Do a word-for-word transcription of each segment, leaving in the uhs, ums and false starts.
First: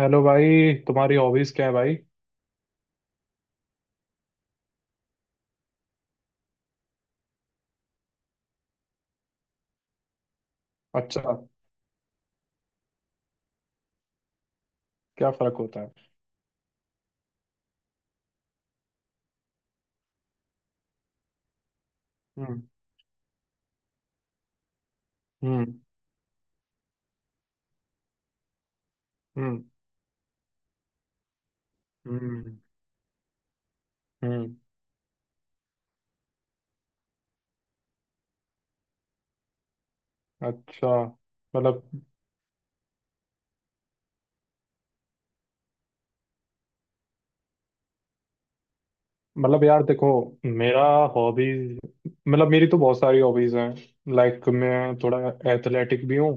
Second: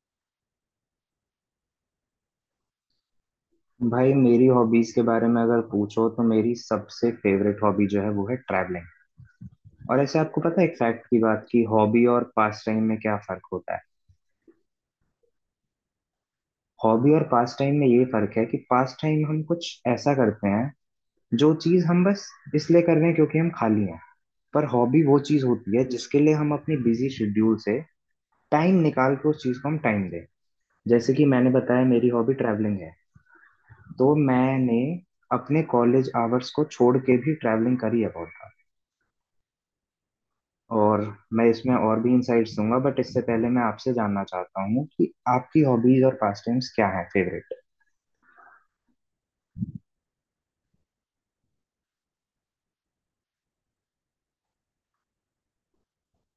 Hello भाई, तुम्हारी hobbies क्या है भाई? भाई मेरी हॉबीज के बारे में अगर पूछो तो मेरी सबसे फेवरेट हॉबी जो है वो है ट्रैवलिंग। और ऐसे आपको पता है एक फैक्ट की अच्छा। बात कि हॉबी और पास टाइम में क्या फर्क होता है। क्या फर्क होता है? हॉबी और पास टाइम में ये फर्क है कि पास टाइम हम कुछ ऐसा करते हैं, जो चीज हम बस हम्म। इसलिए कर रहे हैं क्योंकि हम खाली हैं। पर हॉबी वो चीज हम्म। होती है जिसके लिए हम अपने बिजी शेड्यूल से टाइम निकाल के उस चीज हम्म। को हम टाइम दें। जैसे कि मैंने बताया, मेरी हॉबी हम्म। ट्रैवलिंग है, तो हम्म। मैंने अपने कॉलेज आवर्स को छोड़ के भी ट्रैवलिंग करी है बहुत। अच्छा। और मैं इसमें मतलब और भी इंसाइट्स दूंगा, बट इससे पहले मैं आपसे जानना चाहता हूँ कि आपकी हॉबीज और पास टाइम्स क्या हैं फेवरेट। मतलब यार देखो, मेरा हॉबीज, मतलब मेरी तो बहुत सारी हॉबीज हैं। लाइक मैं थोड़ा एथलेटिक भी हूँ,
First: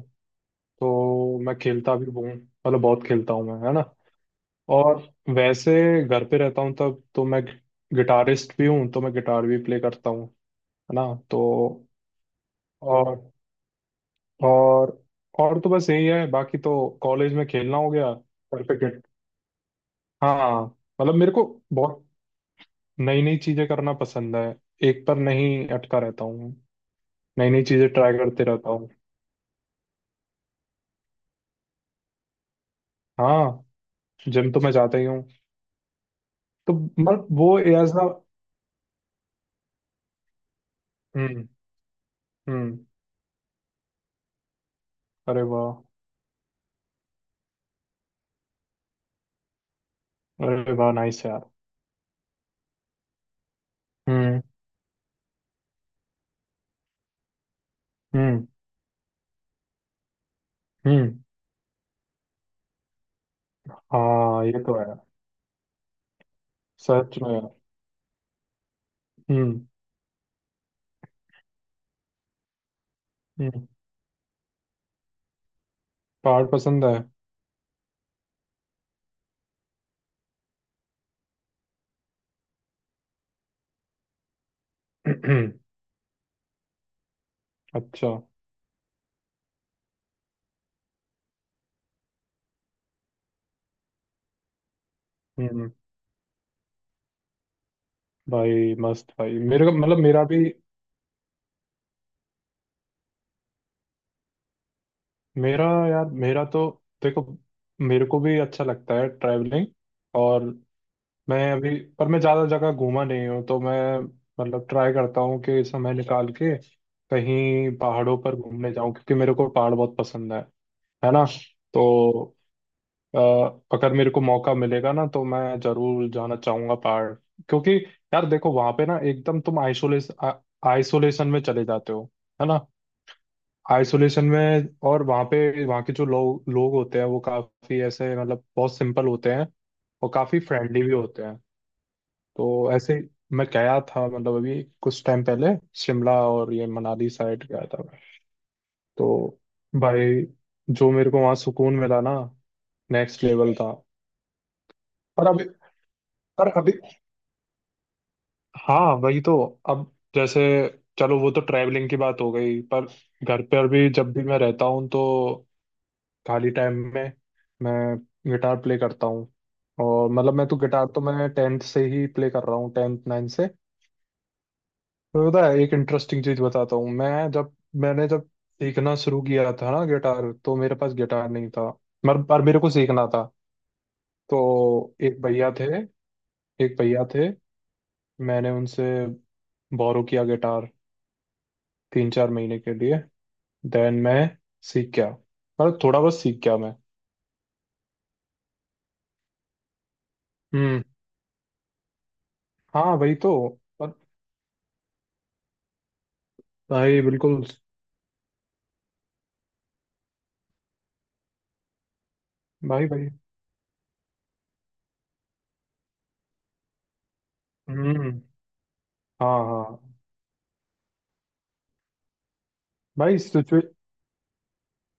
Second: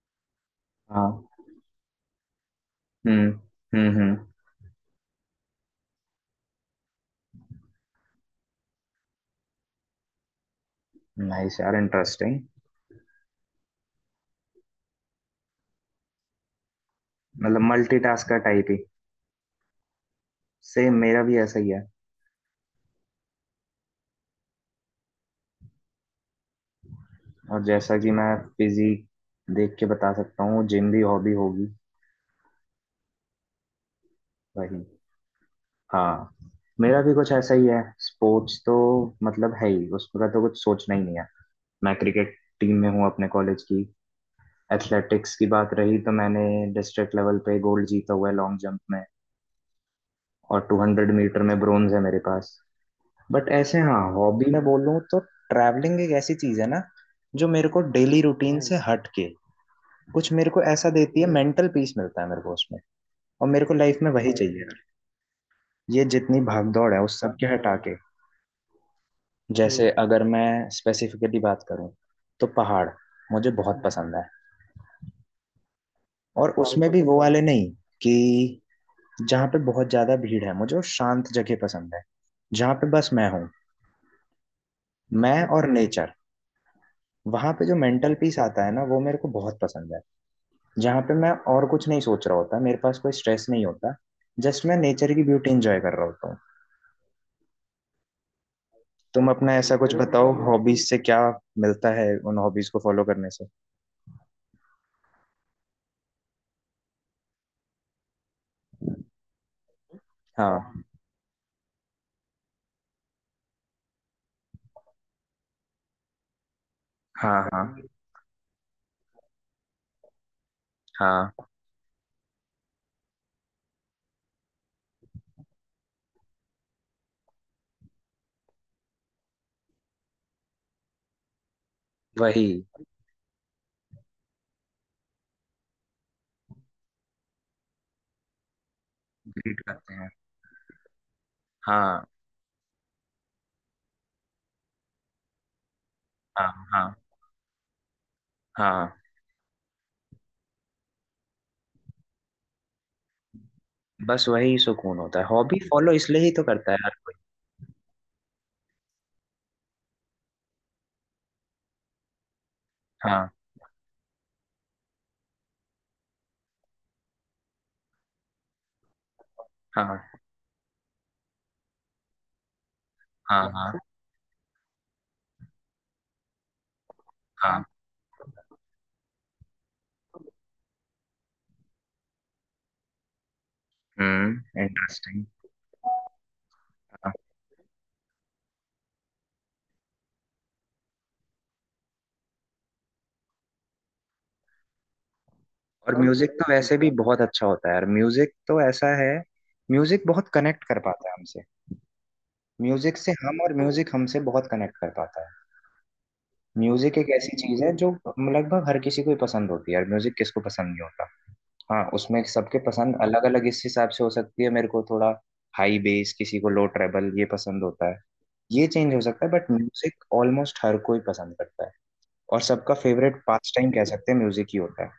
हाँ। तो मैं खेलता भी हूँ, मतलब बहुत हम्म खेलता हूँ मैं, है ना। हम्म हम्म और वैसे घर पे रहता हूँ तब तो मैं गिटारिस्ट भी हूँ, तो मैं गिटार भी प्ले करता हूँ, है ना। नाइस यार, तो इंटरेस्टिंग। और और और तो बस यही है, बाकी तो कॉलेज में मतलब खेलना हो गया, मल्टीटास्कर टाइप ही। सर्टिफिकेट। हाँ। सेम मतलब मेरा मेरे भी को ऐसा ही है। बहुत नई नई चीजें करना पसंद है, एक पर नहीं अटका रहता हूँ, नई नई और चीजें जैसा कि ट्राई मैं करते रहता हूँ। फिजी देख के बता सकता हूँ, जिम भी हॉबी होगी। हाँ, जिम तो मैं वही। जाता ही हूँ। हाँ। तो मेरा भी मतलब कुछ वो ऐसा ही है। एज ना। स्पोर्ट्स तो मतलब है ही, उसका तो कुछ सोचना ही नहीं है। हम्म। मैं क्रिकेट टीम हम्म। में हूँ अपने कॉलेज की। एथलेटिक्स अरे की वाह। बात रही, तो मैंने डिस्ट्रिक्ट लेवल पे गोल्ड जीता हुआ है लॉन्ग जंप में। और अरे वाह, टू हंड्रेड नाइस मीटर यार। में ब्रोंज है मेरे पास। बट ऐसे हाँ हम्म। हॉबी में बोलूँ तो ट्रैवलिंग एक ऐसी चीज है ना, जो मेरे को डेली हम्म। रूटीन से हम्म हट के कुछ मेरे को ऐसा हम्म। देती है। मेंटल पीस मिलता है मेरे को उसमें। और मेरे को लाइफ में वही हाँ, ये चाहिए। तो है। ये जितनी भाग दौड़ है सच उस सब में। के हटा के, हम्म। जैसे हम्म अगर मैं स्पेसिफिकली बात करूँ, तो पहाड़ मुझे हम्म। बहुत हम्म पसंद है। पहाड़ और पहाड़ पसंद उसमें है। भी बहुत वो अच्छा है वाले नहीं, कि जहाँ पे बहुत ज्यादा भीड़ है। मुझे वो शांत जगह पसंद है, जहाँ पे बस मैं हूँ, मैं और नेचर। वहां पे जो अच्छा। मेंटल पीस आता है ना, वो मेरे को बहुत पसंद है। जहाँ पे मैं और कुछ नहीं सोच रहा होता, मेरे पास कोई स्ट्रेस नहीं होता। जस्ट मैं नेचर की ब्यूटी हम्म। एंजॉय कर रहा होता हूँ। भाई मस्त तुम भाई, अपना मेरे को ऐसा कुछ मतलब मेरा बताओ, भी। हॉबीज से क्या मिलता है, उन हॉबीज को फॉलो करने से। मेरा यार, मेरा तो देखो, मेरे को भी अच्छा लगता है ट्रैवलिंग। और हाँ मैं अभी, पर मैं ज़्यादा जगह घूमा नहीं हूँ, तो मैं मतलब ट्राई करता हूँ कि समय निकाल के हाँ कहीं हाँ पहाड़ों पर घूमने जाऊँ, क्योंकि मेरे को पहाड़ बहुत पसंद है है ना। हाँ तो अ, अगर मेरे को मौका मिलेगा ना तो मैं ज़रूर जाना चाहूँगा पहाड़। क्योंकि यार देखो वहाँ पे ना एकदम तुम आइसोलेस आइसोलेशन में चले जाते हो, वही। है ना। आइसोलेशन में, और वहाँ पे, वहाँ के जो लोग लोग होते हैं वो काफी ऐसे, मतलब बहुत सिंपल होते हैं, ग्रीट करते हैं। और काफी फ्रेंडली भी होते हैं। हाँ तो ऐसे, मैं गया था, मतलब अभी कुछ टाइम पहले, शिमला हाँ और ये हाँ मनाली साइड गया था मैं। हाँ तो भाई, जो मेरे को वहाँ सुकून मिला ना, नेक्स्ट लेवल था। बस वही सुकून होता है, पर अभी हॉबी फॉलो इसलिए ही तो पर करता अभी है हर कोई। हाँ वही तो, अब जैसे चलो, वो तो ट्रैवलिंग की बात हो गई। पर हाँ घर पर भी जब भी मैं रहता हूँ तो खाली टाइम में मैं गिटार प्ले करता हूँ। और हाँ मतलब मैं तो गिटार तो मैं टेंथ से ही प्ले कर रहा हूँ, टेंथ नाइन्थ हाँ से। हाँ तो पता है, एक इंटरेस्टिंग चीज बताता हूँ। मैं जब हाँ मैंने जब सीखना शुरू किया था ना गिटार, तो मेरे पास गिटार नहीं था, मगर पर मेरे को सीखना था। तो हम्म, एक इंटरेस्टिंग। भैया थे एक भैया हाँ। थे मैंने उनसे बोरो किया गिटार तीन चार महीने के लिए। देन मैं सीख गया, मतलब और थोड़ा बहुत म्यूजिक सीख तो गया मैं। वैसे भी बहुत अच्छा होता है यार। म्यूजिक तो ऐसा है, म्यूजिक बहुत कनेक्ट कर हम्म। पाता है हमसे। हाँ म्यूजिक से वही तो। हम और म्यूजिक पर। हमसे बहुत कनेक्ट कर पाता है। म्यूजिक भाई एक ऐसी बिल्कुल। चीज है जो लगभग हर किसी को ही पसंद होती है। यार म्यूजिक किसको पसंद नहीं होता। हाँ, उसमें सबके भाई। पसंद भाई। अलग अलग इस हिसाब से हो सकती है। मेरे को थोड़ा हाई बेस, किसी को लो ट्रेबल, ये पसंद होता है। हम्म। ये चेंज हो सकता है, हाँ बट हाँ। म्यूजिक ऑलमोस्ट हर कोई पसंद करता है। और सबका भाई फेवरेट पास सिचुए टाइम कह सकते हैं म्यूजिक ही होता है।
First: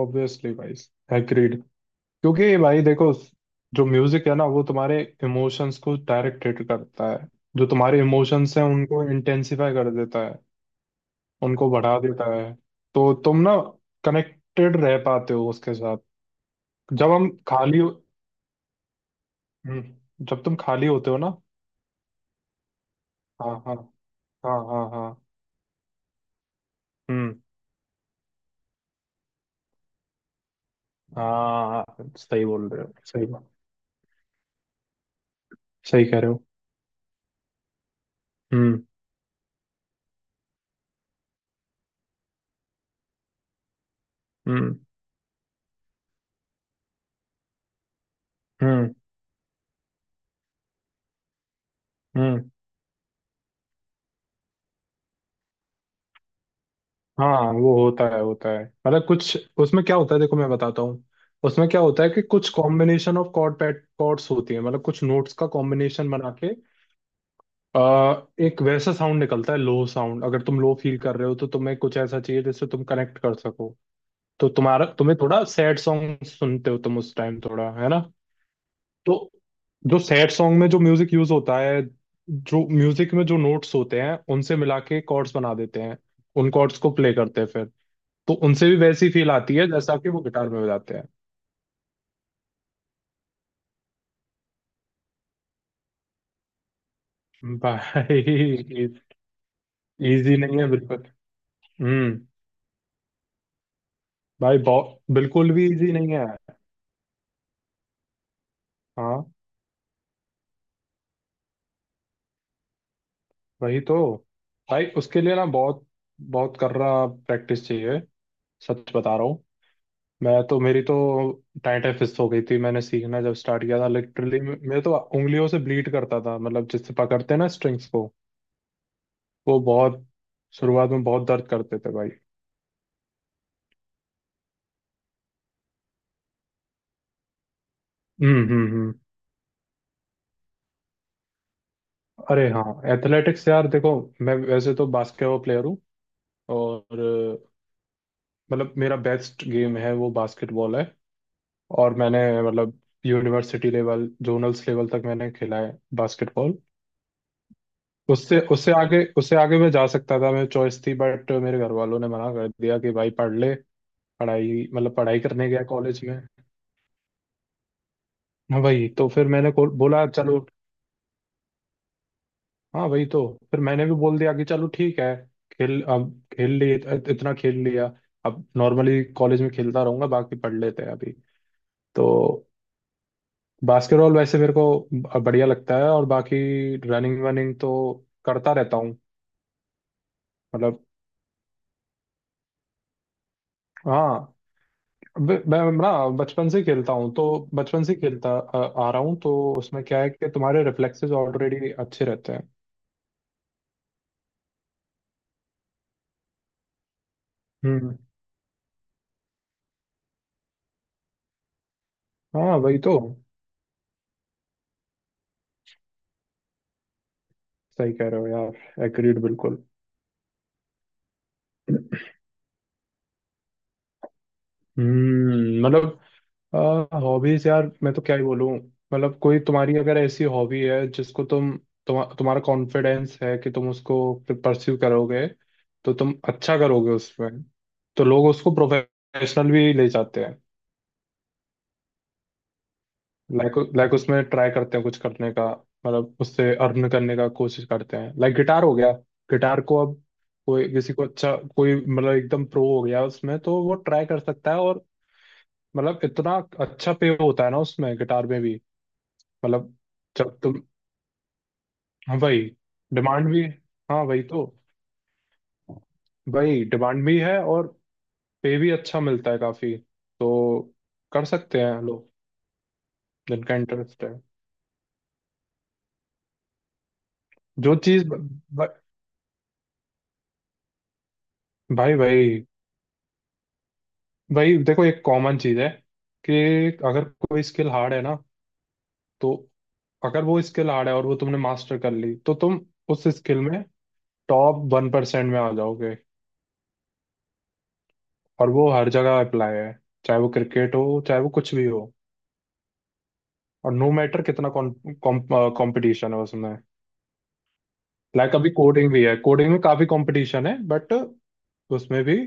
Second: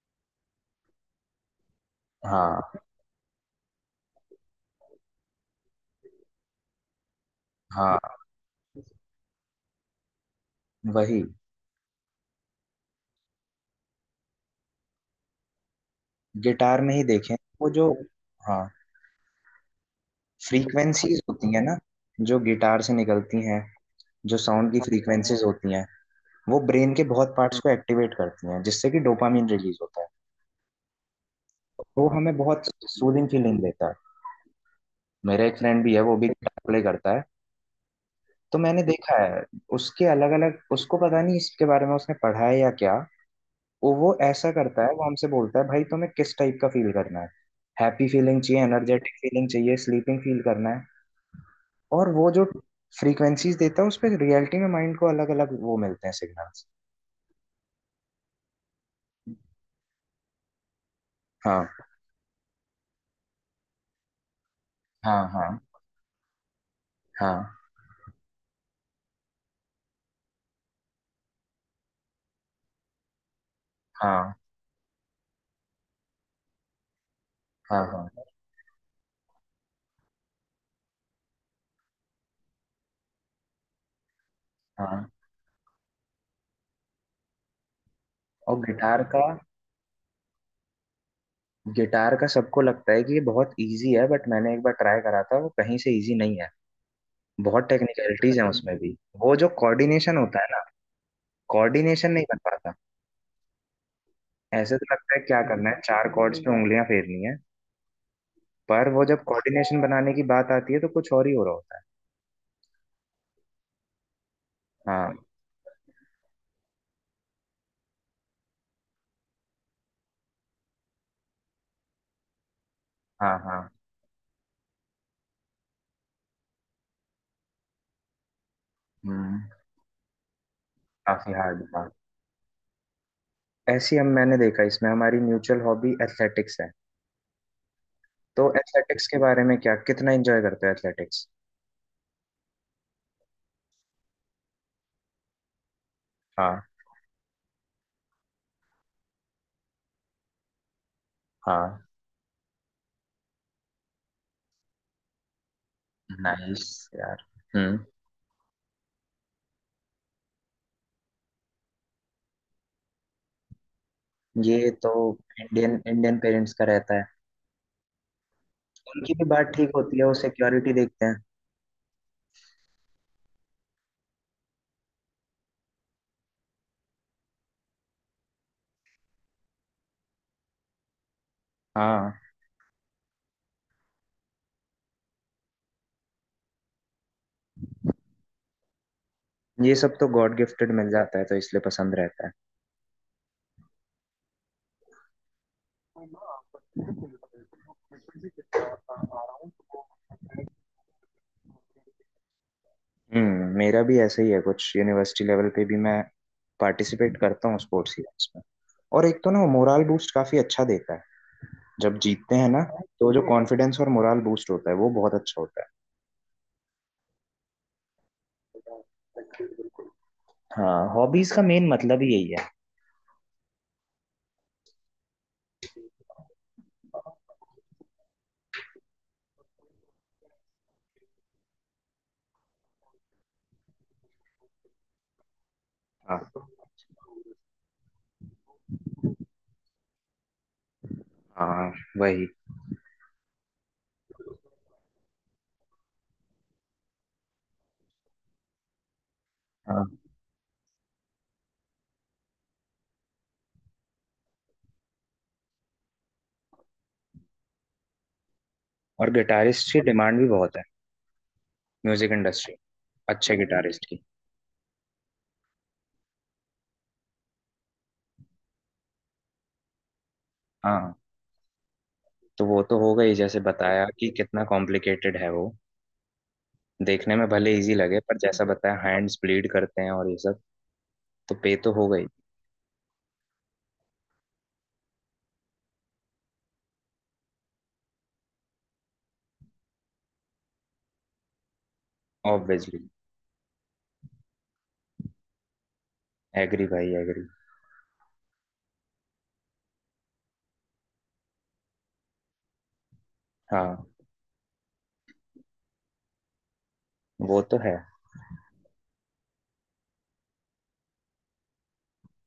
ऑब्वियसली भाई, एग्रीड। क्योंकि हाँ भाई देखो, जो म्यूजिक है ना वो तुम्हारे इमोशंस को डायरेक्ट हिट करता है, जो तुम्हारे हाँ इमोशंस हैं उनको इंटेंसिफाई कर देता है, वही। उनको बढ़ा देता है। तो तुम ना कनेक्टेड रह पाते हो उसके साथ। गिटार में ही जब हम देखें, वो खाली जो, हो- हाँ, हम्म, जब तुम खाली होते हो फ्रीक्वेंसीज ना। होती है ना, जो गिटार से निकलती हाँ हैं, हाँ जो हाँ। साउंड की हाँ हाँ। फ्रीक्वेंसीज होती हैं, वो ब्रेन के बहुत हम्म। पार्ट्स को एक्टिवेट करती हैं, जिससे कि डोपामिन रिलीज होता है। हाँ वो हाँ, हमें सही बहुत बोल रहे हो, सही सूदिंग बात। फीलिंग देता है। मेरा एक फ्रेंड भी है, सही वो कह भी रहे हो। गिटार प्ले करता है। तो मैंने हम्म। देखा है उसके अलग अलग, उसको पता नहीं इसके बारे में उसने पढ़ा है या क्या, वो वो ऐसा हम्म। करता है। वो हमसे बोलता है, भाई तुम्हें किस टाइप का फील करना है। हैप्पी फीलिंग चाहिए, हम्म। एनर्जेटिक फीलिंग चाहिए, स्लीपिंग फील करना है। और वो जो हम्म। फ्रीक्वेंसीज देता है उस पे रियलिटी में माइंड को अलग अलग वो मिलते हैं सिग्नल्स। हाँ वो होता है, होता है। मतलब कुछ, उसमें क्या होता है, देखो मैं बताता हूँ। हाँ उसमें क्या होता है कि कुछ combination of chord pad chords होती है, मतलब कुछ हाँ नोट्स का हाँ कॉम्बिनेशन बना के, हाँ आ, एक वैसा साउंड निकलता है, लो साउंड। अगर तुम लो फील कर रहे हो तो तुम्हें कुछ ऐसा चाहिए जिससे तुम कनेक्ट कर सको। हाँ तो तुम्हारा, तुम्हें थोड़ा सैड सॉन्ग सुनते हो, तुम उस टाइम थोड़ा, हाँ है ना। हाँ तो जो सैड सॉन्ग में जो म्यूजिक यूज होता है, जो म्यूजिक में जो नोट्स होते हैं उनसे मिला के हाँ कॉर्ड्स बना देते हैं, उन कॉर्ड्स को प्ले करते हैं फिर। तो और उनसे भी गिटार वैसी का, फील आती है जैसा कि वो गिटार में बजाते हैं। गिटार का सबको लगता है कि ये बहुत इजी है, बट मैंने एक बार ट्राई करा था, वो कहीं से इजी नहीं है। बहुत भाई, टेक्निकलिटीज हैं उसमें भी। वो जो कोऑर्डिनेशन इजी होता है नहीं ना, है बिल्कुल। कोऑर्डिनेशन हम्म। नहीं बन पाता। भाई ऐसे तो बहुत, लगता है क्या बिल्कुल भी करना है, इजी चार नहीं है। कॉर्ड्स पे उंगलियां फेरनी है। पर वो जब हाँ कोऑर्डिनेशन बनाने की बात आती है, तो कुछ और ही हो रहा होता है। वही तो, भाई हाँ उसके लिए ना बहुत बहुत कर रहा प्रैक्टिस चाहिए, सच बता रहा हूँ। मैं तो मेरी तो टाइट फिस्ट हो गई थी मैंने सीखना जब हाँ स्टार्ट हाँ किया था, लिटरली मैं तो उंगलियों से ब्लीड करता था, मतलब जिससे पकड़ते हैं ना स्ट्रिंग्स को, हम्म, वो बहुत, शुरुआत में बहुत काफी दर्द हार्ड करते था। थे भाई। ऐसी हम मैंने देखा इसमें हमारी म्यूचुअल हॉबी एथलेटिक्स है। तो हम्म। हम्म। हम्म। एथलेटिक्स के बारे में क्या, कितना एंजॉय करते हो एथलेटिक्स। अरे हाँ, एथलेटिक्स यार देखो, मैं वैसे तो बास्केटबॉल प्लेयर हूँ। हाँ और अ, मतलब मेरा बेस्ट गेम है, वो बास्केटबॉल है। हाँ और मैंने मतलब यूनिवर्सिटी लेवल, जोनल्स लेवल तक मैंने खेला है बास्केटबॉल। नाइस यार। हम्म। उससे उससे आगे उससे आगे मैं जा सकता था, मेरी चॉइस थी, बट मेरे घर वालों ने मना कर दिया कि भाई पढ़ ले। पढ़ाई, ये तो मतलब पढ़ाई करने गया इंडियन कॉलेज इंडियन में। पेरेंट्स का रहता है। हाँ, वही तो। उनकी भी फिर मैंने बात को- ठीक होती है, बोला वो चलो। सिक्योरिटी देखते हैं। हाँ वही तो, फिर मैंने भी बोल दिया कि चलो ठीक है, खेल अब खेल लिए, इत- इतना खेल लिया। अब नॉर्मली कॉलेज में खेलता रहूंगा, बाकी पढ़ लेते हैं अभी। तो हाँ, बास्केटबॉल वैसे मेरे को ब- बढ़िया लगता है, और बाकी रनिंग वनिंग तो करता रहता हूँ। ये सब तो गॉड गिफ्टेड मतलब, मिल जाता है, तो इसलिए पसंद रहता हाँ। ब- मैं ना बचपन से खेलता हूँ, तो बचपन से खेलता आ, आ रहा हूँ, तो है। उसमें क्या है कि तुम्हारे रिफ्लेक्सेस ऑलरेडी अच्छे रहते हैं। हम्म, मेरा भी ऐसा ही है कुछ। यूनिवर्सिटी लेवल पे भी मैं पार्टिसिपेट करता हूँ स्पोर्ट्स हम्म। इवेंट्स में। और एक तो ना मोराल बूस्ट काफी अच्छा देता है, जब जीतते हैं हाँ ना, वही तो। तो जो कॉन्फिडेंस और मोराल बूस्ट होता है वो बहुत अच्छा होता है। सही कह रहे हो यार, एग्रीड बिल्कुल। हाँ, हॉबीज का मेन मतलब ही यही है। हम्म, मतलब, हॉबीज यार मैं तो क्या ही बोलूं। मतलब कोई तुम्हारी अगर ऐसी हॉबी है जिसको तुम, तुम तुम्हारा कॉन्फिडेंस है कि तुम उसको परस्यू करोगे, तो तुम हाँ अच्छा करोगे उसमें। तो लोग उसको प्रोफेशनल भी ले जाते हैं। हाँ वही। लाइक लाइक उसमें ट्राई करते हैं कुछ करने का, मतलब उससे अर्न करने का कोशिश करते हैं। लाइक गिटार हो गया, गिटार को हाँ। अब कोई, किसी को अच्छा, कोई मतलब एकदम प्रो हो गया उसमें, तो वो ट्राई कर सकता है, और मतलब इतना अच्छा पे होता है ना उसमें, गिटार में भी। और गिटारिस्ट मतलब की डिमांड भी जब बहुत तुम, है, म्यूजिक हाँ वही, इंडस्ट्री, डिमांड अच्छे भी, गिटारिस्ट की। हाँ वही तो, वही डिमांड भी है, और पे भी अच्छा मिलता है काफी, तो हाँ, कर सकते हैं लोग तो वो तो होगा ही, जैसे जिनका बताया इंटरेस्ट कि है। कितना कॉम्प्लिकेटेड है वो। देखने में भले इजी जो लगे, चीज, पर जैसा बताया हैंड्स ब्लीड करते हैं और ये सब। तो पे तो भाई होगा ही। भाई, भाई देखो, एक कॉमन चीज है कि अगर कोई स्किल हार्ड है ना, तो अगर वो स्किल हार्ड है और वो तुमने मास्टर कर ली तो तुम ऑब्वियसली, उस स्किल में टॉप वन परसेंट में आ जाओगे, एग्री भाई, एग्री। और वो हर जगह अप्लाई है। चाहे वो क्रिकेट हो, चाहे वो कुछ भी हो। और हाँ, नो मैटर कितना कंपटीशन है उसमें। वो तो है। लाइक अभी कोडिंग भी है, कोडिंग में काफी कंपटीशन है, बट उसमें भी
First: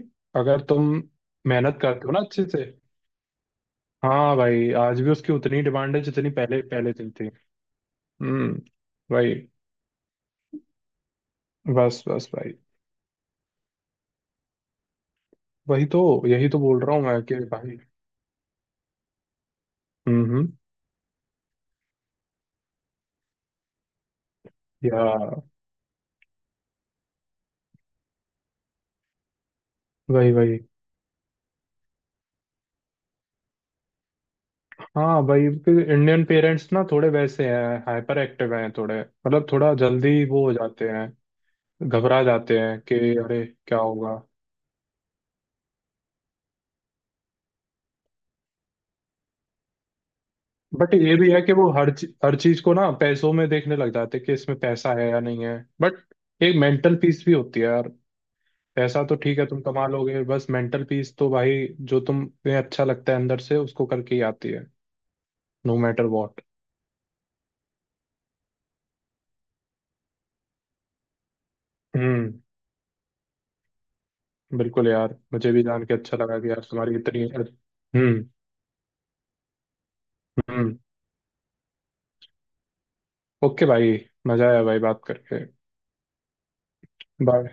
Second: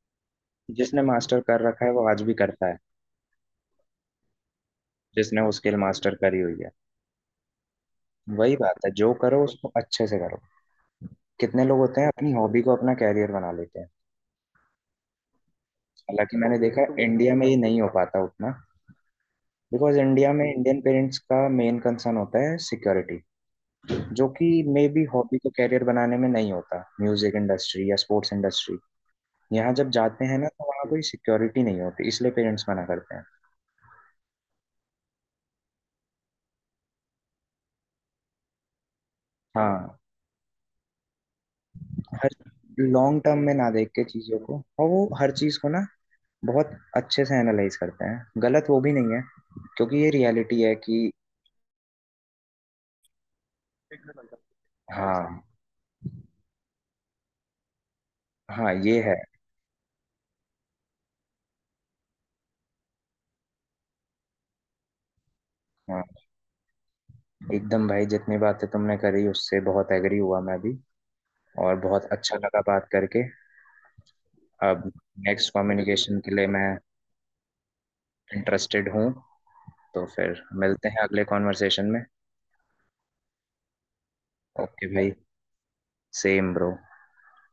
अगर तुम जिसने मास्टर कर मेहनत रखा है करते वो हो ना आज भी अच्छे से, करता है। हाँ भाई आज भी उसकी जिसने वो उतनी स्किल डिमांड है मास्टर जितनी करी हुई पहले है, पहले थी थी। हम्म। वही बात है, जो भाई, करो उसको अच्छे से करो। कितने लोग होते बस हैं बस अपनी भाई, हॉबी को अपना कैरियर बना लेते हैं। वही तो, हालांकि यही मैंने तो देखा बोल रहा है हूँ मैं इंडिया कि में ये भाई। नहीं हो पाता उतना, बिकॉज हम्म। इंडिया में हम्म, इंडियन पेरेंट्स का मेन कंसर्न होता है सिक्योरिटी, जो कि मे या बी हॉबी को कैरियर बनाने में नहीं होता। म्यूजिक इंडस्ट्री या स्पोर्ट्स इंडस्ट्री, यहाँ जब जाते वही हैं ना, वही। तो वहाँ कोई सिक्योरिटी नहीं होती, इसलिए पेरेंट्स मना करते हैं। हाँ भाई इंडियन पेरेंट्स ना थोड़े वैसे हैं, हाइपर एक्टिव हैं थोड़े, मतलब थोड़ा हाँ, जल्दी वो हो जाते हैं, घबरा हर जाते हैं कि लॉन्ग टर्म अरे में ना क्या देख के होगा। चीजों को, और वो हर चीज को ना बहुत अच्छे से एनालाइज करते हैं। गलत वो भी नहीं है, क्योंकि ये रियलिटी है बट कि ये भी है कि वो हर चीज हर चीज को ना पैसों में देखने लग जाते हैं कि इसमें पैसा है या हाँ, नहीं है, बट एक मेंटल पीस भी होती है यार। हाँ, ये पैसा है। तो ठीक है तुम कमा लोगे, बस मेंटल पीस तो भाई, जो तुम्हें अच्छा लगता है अंदर से उसको करके ही आती है। नो हाँ, मैटर वॉट। एकदम भाई, जितनी बातें तुमने करी उससे बहुत एग्री हुआ मैं भी। और बहुत हम्म। अच्छा लगा बात करके। अब बिल्कुल यार, मुझे नेक्स्ट भी जान के अच्छा कम्युनिकेशन के लगा लिए कि यार मैं तुम्हारी इतनी। हम्म। इंटरेस्टेड हूँ, तो फिर हम्म। मिलते हैं अगले कॉन्वर्सेशन में। ओके भाई, मजा आया भाई ओके बात भाई, करके। Same bro. बाय।